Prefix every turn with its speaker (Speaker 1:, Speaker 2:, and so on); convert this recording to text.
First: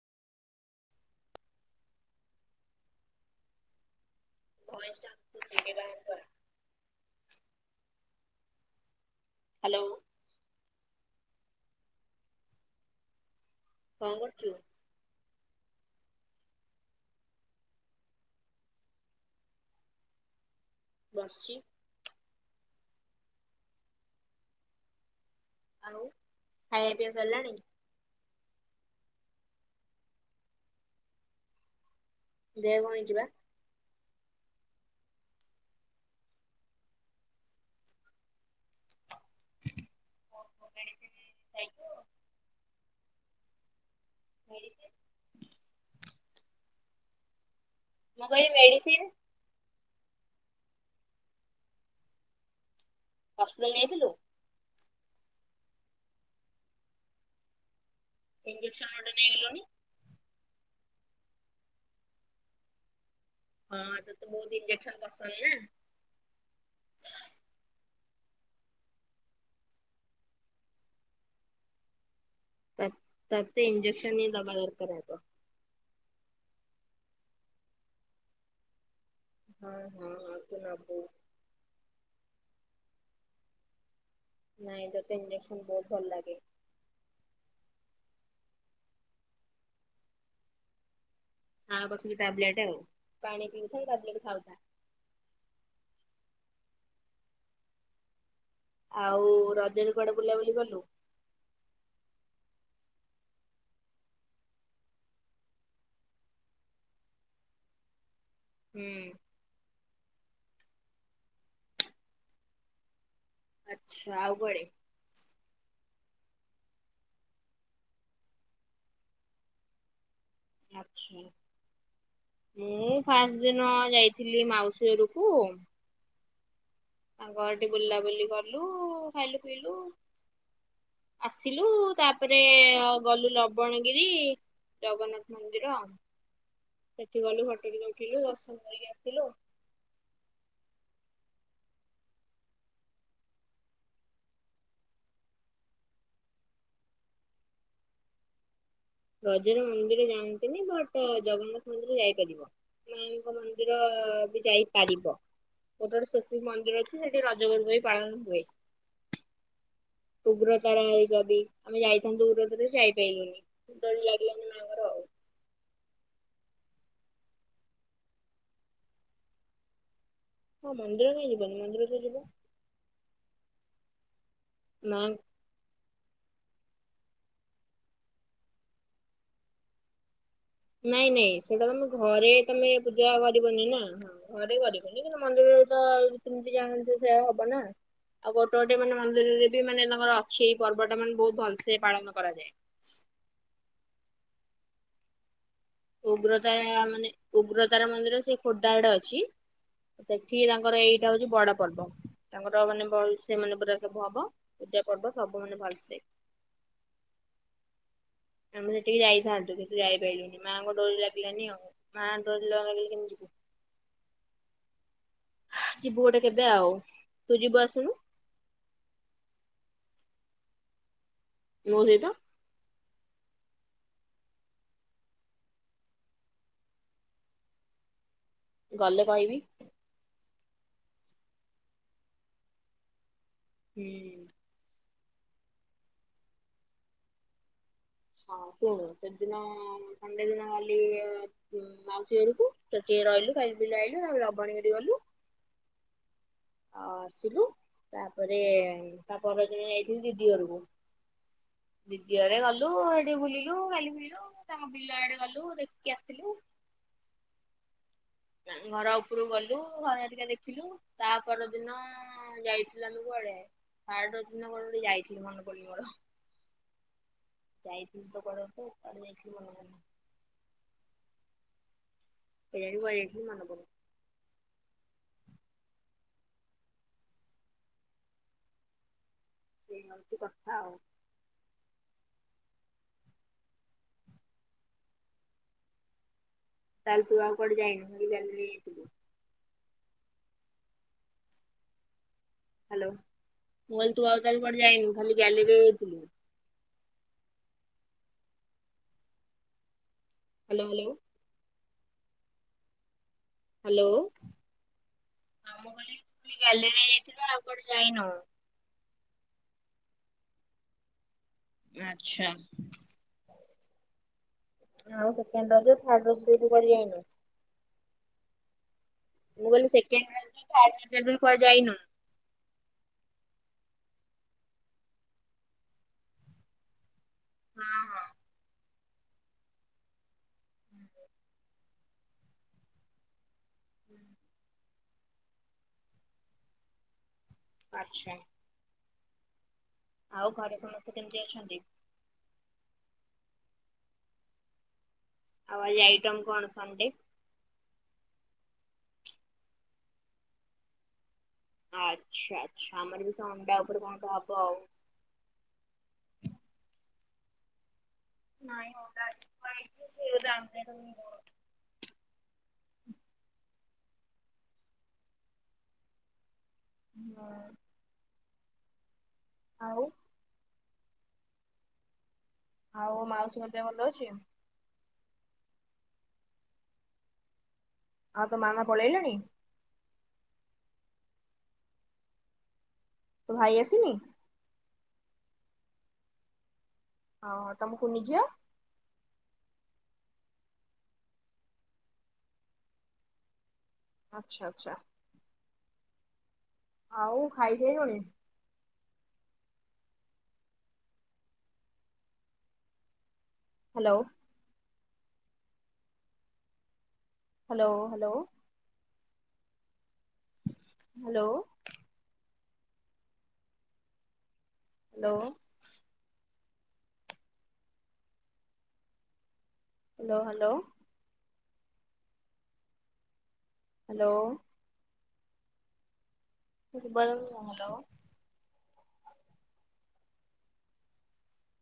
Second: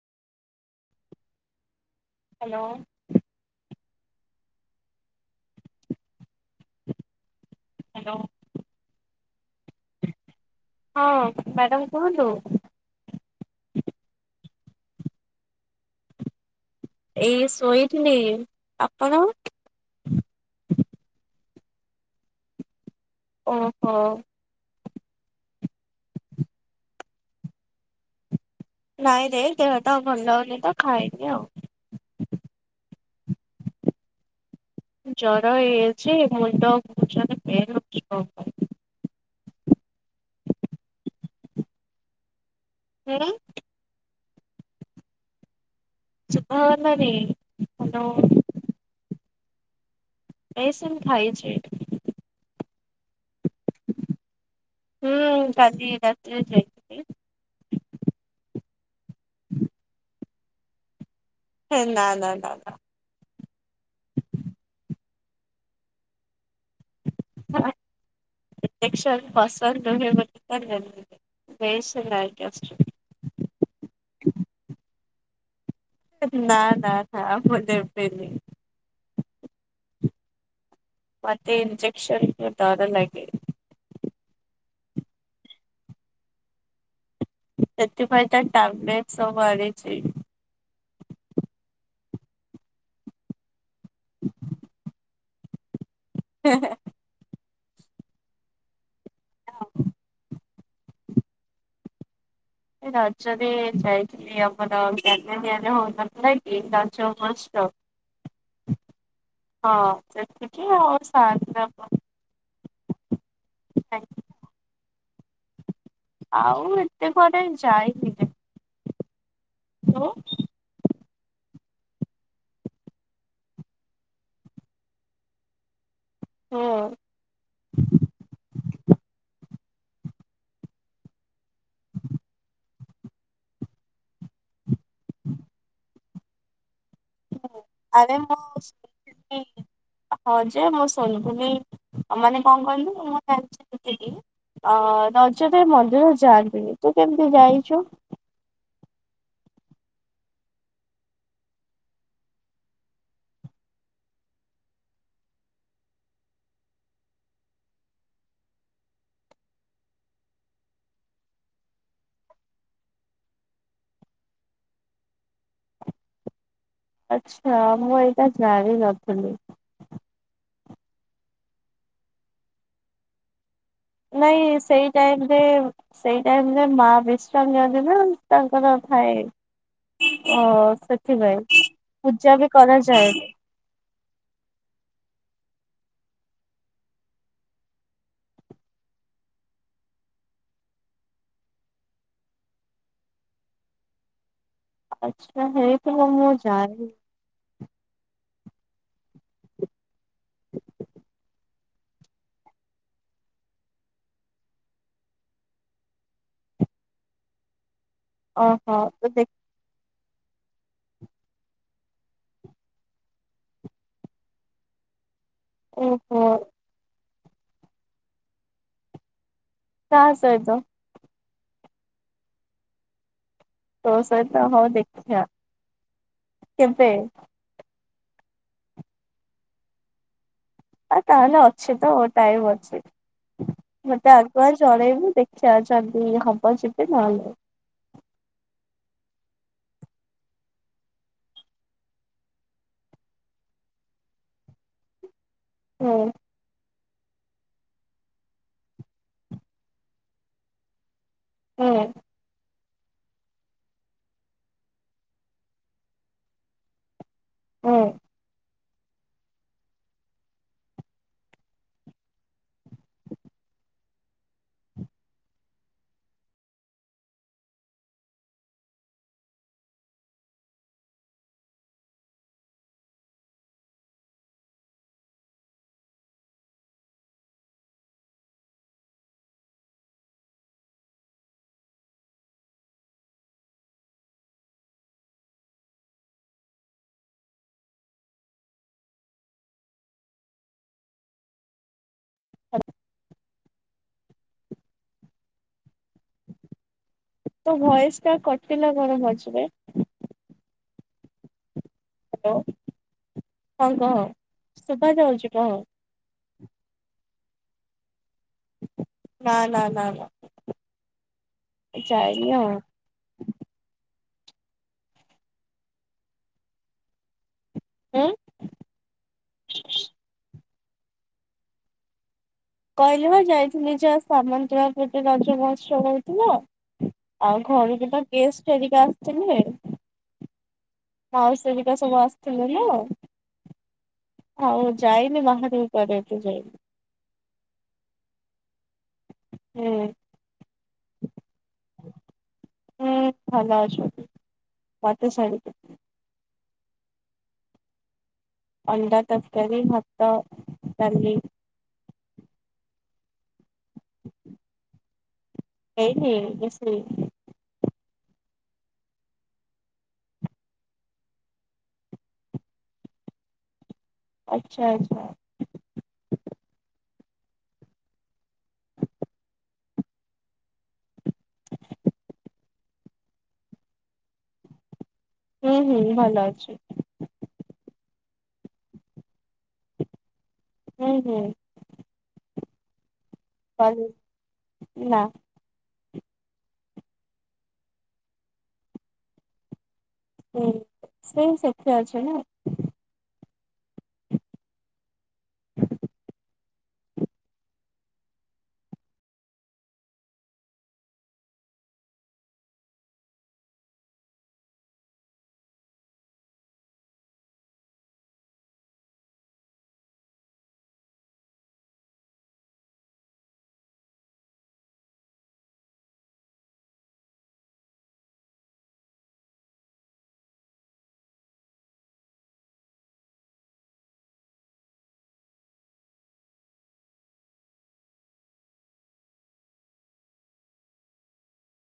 Speaker 1: Hello
Speaker 2: voice ଟା ବା
Speaker 1: hello
Speaker 2: hello
Speaker 1: ହଁ ମ୍ୟାଡ଼ାମ କୁହନ୍ତୁ
Speaker 2: କଣ କରୁଛୁ
Speaker 1: ଏଇ ଶୋଇଥିଲି ଆପଣ
Speaker 2: ବସିଛି
Speaker 1: ଓହୋ
Speaker 2: ଆଉ ଖାଇବା ପିଇବା ସାରିଲାଣି
Speaker 1: ନାଇଁ ଦେଖ ଦେହ ତଉ ଭଲ ହଉନି ତ ଖାଇନି ଆଉ
Speaker 2: ଦେହ ଗଇ ଯିବା
Speaker 1: ଜରା ହେେ ମୁ ଟଷ ଫେ
Speaker 2: [unintelligible]
Speaker 1: ହଁ ହ ନାନେ
Speaker 2: ମ କ ଏ ମେଡିସିନ୍
Speaker 1: ବସନ ଖାଇଛି
Speaker 2: ହସ୍ପିଟାଲ ନେଇଥିଲୁ
Speaker 1: ହୁଁ ଗାଲି ରା
Speaker 2: ଇଞଜେକ୍ସନ ଗୋଟେ ନେଇଗଲଣି
Speaker 1: ହେ ନା ନା ନା ନା
Speaker 2: ହଁ ତ ତ ବହୁତ ଇଞ୍ଜେକ୍ସନ ପସନ୍ଦ ନା
Speaker 1: ହଁ େନ୍ ବସନ୍ଦୁ ବସ ଆକ ଅୁ
Speaker 2: ତ ଞଜେକ୍ସନ ହଇ ଦବା ଦରକାରାକ
Speaker 1: ନା ନା ମୁ ଦେେବେିଲ
Speaker 2: ହଁ ହଁ ହ ତ ଲବୁ
Speaker 1: ମତେ ଞଜେସନ୍ ତାାର ଲାଗ
Speaker 2: ନାଇଁ ଯୋତେ ଇଞ୍ଜେକ୍ସନ ବହୁତ ଭଲ ଲାଗେ
Speaker 1: ସେଥି ପାଇଁାଇ ତା ଟ୍ୟାବଲେଟ ସ ବଛି
Speaker 2: ହଁ କଶୁ ଟ୍ୟାବଲେଟ ହେଉ ପାଣି ପିଉଛ ଟବଲେଟ ଖାଉଛ
Speaker 1: ହଁ ହଁ
Speaker 2: ଆଉ ରଜରେ କଡ ବୁଲାବୁଲି କଲୁ
Speaker 1: ଏ ରଜରେ ଯାଇଥିଲି ମ ଜ ନିଆଲେ ହନ ନାକ ଦଞ୍ଚ ମଷ୍ଟ
Speaker 2: ହୁଁ
Speaker 1: ହଁ ସେତିକି ଆଉ ଶା [unintelligible]
Speaker 2: ଆଚ୍ଛା ଆଉ କୁଆଡେ।
Speaker 1: ଆଉ ଏତେ କୁଆଡେ ଯାଇନି ଯେ। ଲୋ।
Speaker 2: ଆଛି ମୁଁ ଫାଷ୍ଟ ଦିନ ଯାଇଥିଲି ମାଉସୀ ଘରକୁ।
Speaker 1: ହଁ।
Speaker 2: ତାଙ୍କ ଘଟି ବୁଲାବୁଲି କଲୁ ଖାଇଲୁ ପିଇଲୁ। ଆସିଲୁ ତାପରେ ଗଲୁ ଲବଣଗିରି ଜଗନ୍ନାଥ ମନ୍ଦିର ସେଠି ଗଲୁ ଫଟ ଟିକେ ଉଠେଇଲୁ ଦର୍ଶନ କରିକି ଆସିଲୁ।
Speaker 1: ହଉ ଯେ ମୁଁ [unintelligible] ମାନେ କଣ କହିଲୁ ମୁଁ [unintelligible] ଅ ରଜରେ ମନ୍ଦିର ଯାଆନ୍ତିନି ତୁ କେମିତି ଯାଇଚୁ।
Speaker 2: ରଜରେ ମନ୍ଦିର ଯାଆନ୍ତିନି ବଟ ଜଗନ୍ନାଥ ମନ୍ଦିର ଯାଇପାରିବ। ମାଙ୍କ ମନ୍ଦିର ବି ଯାଇପାରିବ। ଗୋଟେ ଗୋଟେ ସ୍ପେଶିଫିକ ମନ୍ଦିର ଅଛି ସେଠି ରଜ ପର୍ବ ବି ପାଳନ ହୁଏ। ଉଗ୍ରତାରା ମନ୍ଦିର ବି ଆମେ ଯାଇଥାନ୍ତୁ ରଜରେ ଯେ ଯାଇପାଇଲୁନି। ଡୋରି ଲାଗିଲାନି।
Speaker 1: ଆଚ୍ଛା ମୁଁ ଏଇଟା ଜାଣି ନଥିଲି।
Speaker 2: ହଁ ମନ୍ଦିରରେ ଯିବନି ମନ୍ଦିରରେ ଯିବ।
Speaker 1: ନାଇଁ ସେଇ
Speaker 2: ନା
Speaker 1: ଟାଇମ୍ ରେ ସେଇ ଟାଇମ ରେ ମା ବିଶ୍ରାମ ନିଅନ୍ତି ନା ତାଙ୍କର ଥାଏ ଅ
Speaker 2: ନାଇଁ ନାଇଁ
Speaker 1: ସେଥିପାଇଁ
Speaker 2: ସେଇଟା ତମେ ଘରେ
Speaker 1: ପୂଜା ବି
Speaker 2: ତମେ ପୂଜା
Speaker 1: କରାଯାଏନି
Speaker 2: କରିବନି ନା ହଁ। ଘରେ କରିବନି କିନ୍ତୁ ମନ୍ଦିରରେ ତ ନୀତି ନୀତି ଯାହା ଥିବ ସେଇୟା ହବ ନା। ଆଉ ଗୋଟେ ଗୋଟେ ମାନେ ମନ୍ଦିରରେ ବି ମାନେ ତାଙ୍କର ଅଛି ଏଇ ପର୍ବ ଟା ମାନେ ବହୁତ ଭଲସେ ପାଳନ କରାଯାଏ।
Speaker 1: ଆଚ୍ଛା ହେଇଥିବ ମୁଁ
Speaker 2: ଉଗ୍ରତାରା
Speaker 1: ଜାଣିନି।
Speaker 2: ମାନେ ଉଗ୍ରତାରା ମନ୍ଦିର ସେ ଖୋର୍ଦ୍ଧାଡେ ଅଛି ସେଠି ତାଙ୍କର ଏଇଟା ହଉଛି ବଡ ପର୍ବ ତାଙ୍କର ମାନେ ଭଲ ସେ ମାନେ ପୁରା ସବୁ ହବ ପୂଜା ପର୍ବ ସବୁ ମାନେ ଭଲସେ। ଆମେ
Speaker 1: ଓହୋ
Speaker 2: ସେଠିକି
Speaker 1: ତ ଦେଖ
Speaker 2: ଯାଇଥାନ୍ତୁ କିନ୍ତୁ ଯାଇପାଇଲୁନି ମାଆଙ୍କ ଡୋରି ଲାଗିଲାନି ଆଉ ମାଆଙ୍କ ଡୋରି ନ ଲାଗିଲେ କେମିତି ଯିବୁ। ଯିବୁ ଗୋଟେ
Speaker 1: ଓହୋ
Speaker 2: କେବେ ଆଉ ତୁ ଯିବୁ ଆସୁନୁ।
Speaker 1: କା ସହିତ।
Speaker 2: ମୋ ସହିତ।
Speaker 1: ତୋ ସହିତ ହଉ ଦେଖିଆ କେବେ
Speaker 2: ଗଲେ କହିବି।
Speaker 1: ଆ ତାହେଲେ ଅଛି ତ ଟାଇମ୍ ଅଛି ମତେ
Speaker 2: ହୁଁ
Speaker 1: ଆଗୁଆ ଜ ଣେଇବୁ ଦେଖିଆ ଯଦି ହବ ଯିବି ନହେଲେ
Speaker 2: ହଁ ଶୁଣୁ ସେ ଦିନ ସଣ୍ଡେ ଦିନ ଗଲି ଉ ମାଉସୀ ଘରକୁ ସେଠି ରହିଲୁ ଖାଇଲୁ ପିଇଲୁ ଆଇଲୁ ତାପରେ ଲବଣଗିରିଗଲୁ।
Speaker 1: ହଁ।
Speaker 2: ଆ ଆସିଲୁ ତାପରେ ତା ପରଦିନ ଯାଇଥିଲି ଦିଦି ଘରକୁ।
Speaker 1: ହୁଁ।
Speaker 2: ଦିଦିଅରେ ଗଲୁ ଏଠି ବୁଲିଲୁ ଖାଇଲୁ ପିଇଲୁ ତାଙ୍କ ବିଲ ଆଡେ ଗଲୁ ଦେଖିକି ଆସିଲୁ।
Speaker 1: ହୁଁ
Speaker 2: ତାଙ୍କ ଘର ଉପରୁକୁ ଗଲୁ ଘର ଟିକେ ଦେଖିଲୁ ତା ପର ଦିନ ହଁ ଯାଇଥିଲୁ ଆମେ କୁଆଡେ ଥାର୍ଡ ଦିନ କୁଆଡେ ଗୋଟେ ଯାଇଥିଲୁ ମନେ ପଡ଼ୁନି ମୋର। ଯାଇଥିଲି ତ କୁଆଡ଼େ ଗୋଟେ କୁଆଡ଼େ ଯାଇଥିଲୁ ମନେ ପଡ଼ୁନି। କେୟଣୀ କୁଆଡେ଼ ଯାଇଥିଲି ମନେ ପଡ଼ୁନି। ଏଇ ହଉଚି କଥା ଆଉ। ତାହେଲେ ତୁ ଆଉ କୁଆଡ଼େ ଯାଇନୁ ଖାଲି ଗ୍ୟାଲେରୀଆ ଯାଇଥିଲୁ। ହ୍ୟାଲୋ ମୁଁ କହିଲି ତୁ ଆଉ ତାହେଲେ କୁଆଡ଼େ ଯାଇନୁ ଖାଲି ଗ୍ୟାଲେରିଆ ଯାଇଥିଲୁ।
Speaker 1: ତୋ ଭୟସ ଟା କଟିଲା କଣ ମଝିରେ।
Speaker 2: Hello hello.
Speaker 1: ହ୍ୟାଲୋ ହଁ
Speaker 2: ହ୍ୟାଲୋ
Speaker 1: କହ ସୁଭସ ରହୁଛି କହ
Speaker 2: ଗଲିରେ ଯାଇଥିବ ଆଉ କଆଡେ ଯାଇନବ
Speaker 1: ନା ନା ନା ନା
Speaker 2: ଆଚ୍ଛା
Speaker 1: ଯାଇନି ଆଉ
Speaker 2: ଆଉ ସେକଣ୍ଡ ରଜ ଦୁୁ କରି ଯାଇନୁ
Speaker 1: ଉଁ
Speaker 2: ମୁଁ କହିଲି ସେ କୁ ଯାଇନୁ
Speaker 1: କହିଲି ହ ଯାଇଥିଲି ଯ ସାମାନ କିବା ପଟେ ରଜମଷ୍ଟ କରଥିଲ ଆଉ ଘରେ
Speaker 2: ହଁ
Speaker 1: କେଟ
Speaker 2: ହଁ
Speaker 1: ଗେଷ୍ଟ ଏଦ ଆସଛି ମାଉସ ା ସବୁ ଆସିଥିଲେ ନା ଆଉ ଯାଇନି ବାହାର ଉପଠୁ ଯାଇନି
Speaker 2: ଆଛା
Speaker 1: ହୁଁ
Speaker 2: ଆଉ ଘରେ ସମସ୍ତେ କେମିତି ଅଛନ୍ତି
Speaker 1: ହୁଁ ଭଲ ଆସ ମତେ ଶାର
Speaker 2: ଆଉ ଆଜି ଆଇଟମ୍ କଣ ସଣ୍ଡେ
Speaker 1: ଅଣ୍ଡ ତରକାରରି ହାତ ତାଲି
Speaker 2: ଆଚ୍ଛା ଆଚ୍ଛା ଆମର ଏ ବି ଅଣ୍ଡା ଉପରେ କଣ କ ହବ ଆଉ
Speaker 1: ଏଇ ବେଶ
Speaker 2: ନା ଓଉ ରରେ ର
Speaker 1: ଆଚ୍ଛା ଆଚ୍ଛା
Speaker 2: ହଁ ଆଉ ଆଉ ମାଉସୀ ମଧ୍ୟ ଭଲ ଅଛି
Speaker 1: ହୁଁ ହୁଁ ଭଲ ଅଛି
Speaker 2: ଆଉ ତ ମାମା ପଳେଇଲେଣି
Speaker 1: ହୁଁ ହୁଁ
Speaker 2: ତୋ ଭାଇ
Speaker 1: କ
Speaker 2: ଆସିନି?
Speaker 1: ନା
Speaker 2: ହଁ ତମ ଶୁନିଯିଅ
Speaker 1: ହୁଁ ସେଇ ସେଥିା ଅଛି ନା
Speaker 2: ଆଚ୍ଛା ଆଚ୍ଛା ଆଉ ଖାଇଦାଇନୁଣି hello hello hello hello hello hello hello hello ତେ ବ ସାଙ୍ଗଲ